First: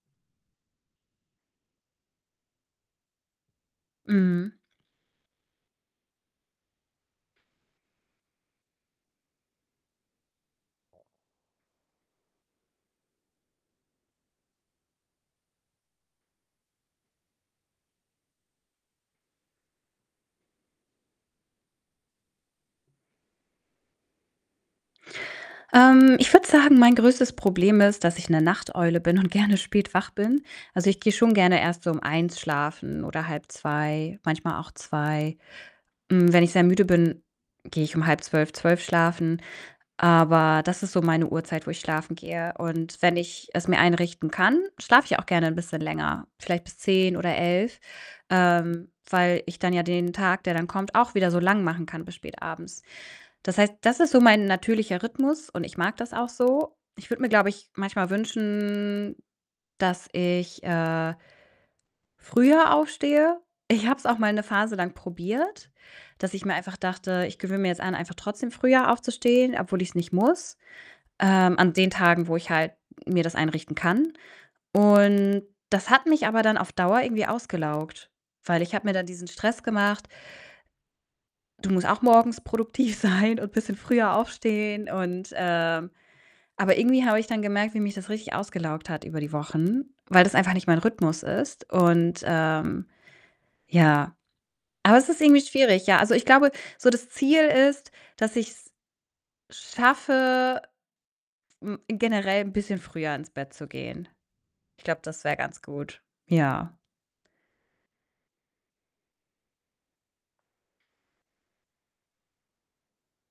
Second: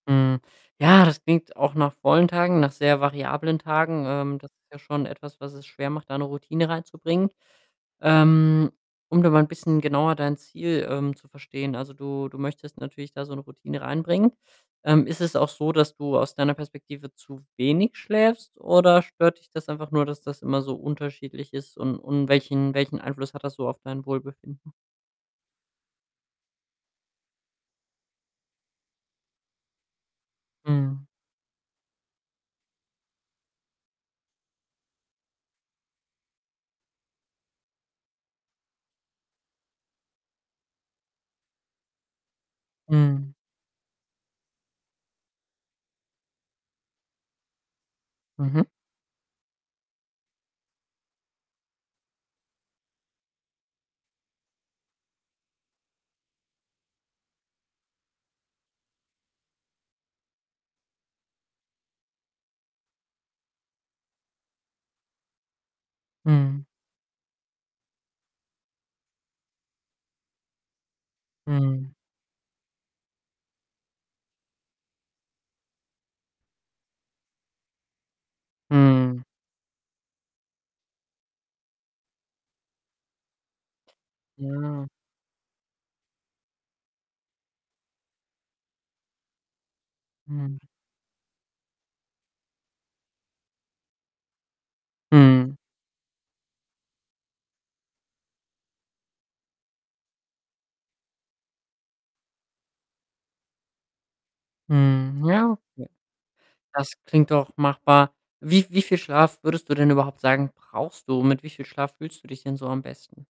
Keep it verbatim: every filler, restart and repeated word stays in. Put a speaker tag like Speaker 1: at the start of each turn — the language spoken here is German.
Speaker 1: Hm. Ja, das klingt auch nach vollen Tagen, nach sehr variablen Tagen. Ähm, das
Speaker 2: Mhm.
Speaker 1: ist ja schon etwas, was es schwer macht, da 'ne Routine reinzubringen. Ähm, um da mal 'n bisschen genauer dein Ziel, ähm, zu verstehen, also, du du möchtest natürlich da so 'ne Routine reinbringen. Ähm, ist es auch so, dass du aus deiner Perspektive zu wenig schläfst, oder stört dich das einfach nur, dass das immer so unterschiedlich ist, und und welchen welchen Einfluss hat das so auf dein Wohlbefinden?
Speaker 2: Ähm, ich würde sagen, mein größtes Problem ist, dass ich 'ne Nachteule bin und gerne spät wach bin. Also, ich
Speaker 1: Mhm.
Speaker 2: gehe schon gerne erst so um eins schlafen oder halb zwei, manchmal auch zwei. Hm, wenn ich sehr müde bin, gehe ich um halb zwölf, zwölf schlafen. Aber das ist so meine Uhrzeit, wo ich schlafen gehe und wenn
Speaker 1: Mhm.
Speaker 2: ich es mir einrichten kann, schlafe ich auch gerne 'n bisschen länger, vielleicht bis zehn oder elf,
Speaker 1: Mhm.
Speaker 2: ähm, weil ich dann ja den Tag, der dann kommt, auch wieder so lang machen kann bis spätabends. Das heißt, das ist so mein natürlicher Rhythmus und ich mag das auch so. Ich würde mir, glaube ich, manchmal wünschen, dass ich, äh früher aufstehe. Ich habe es auch mal 'ne Phase lang probiert, dass ich mir
Speaker 1: Mhm.
Speaker 2: einfach dachte: „Ich gewöhne mir jetzt an, einfach trotzdem früher aufzustehen, obwohl ich's nicht muss, ähm, an den
Speaker 1: Mhm.
Speaker 2: Tagen, wo ich halt mir das einrichten kann.“ Und das hat mich aber dann auf Dauer irgendwie ausgelaugt, weil ich habe mir da
Speaker 1: Mhm.
Speaker 2: diesen Stress gemacht: „Du musst auch morgens produktiv sein und bisschen früher
Speaker 1: Ja.
Speaker 2: aufstehen“, und, ähm aber irgendwie habe ich dann gemerkt, wie mich das richtig ausgelaugt hat über die Wochen, weil das einfach
Speaker 1: Mhm.
Speaker 2: nicht mein Rhythmus ist und, ähm, ja, aber es ist irgendwie
Speaker 1: Mhm.
Speaker 2: schwierig, ja. Also, ich glaube, so das Ziel ist, dass ich's schaffe, hm, generell 'n bisschen früher ins Bett zu gehen. Ich glaube,
Speaker 1: Mhm,
Speaker 2: das wäre
Speaker 1: ja,
Speaker 2: ganz
Speaker 1: okay.
Speaker 2: gut. Ja.
Speaker 1: Das klingt doch machbar. Wie v wie viel Schlaf würdest du denn überhaupt sagen, brauchst du? Mit wie viel Schlaf fühlst du dich denn so am besten?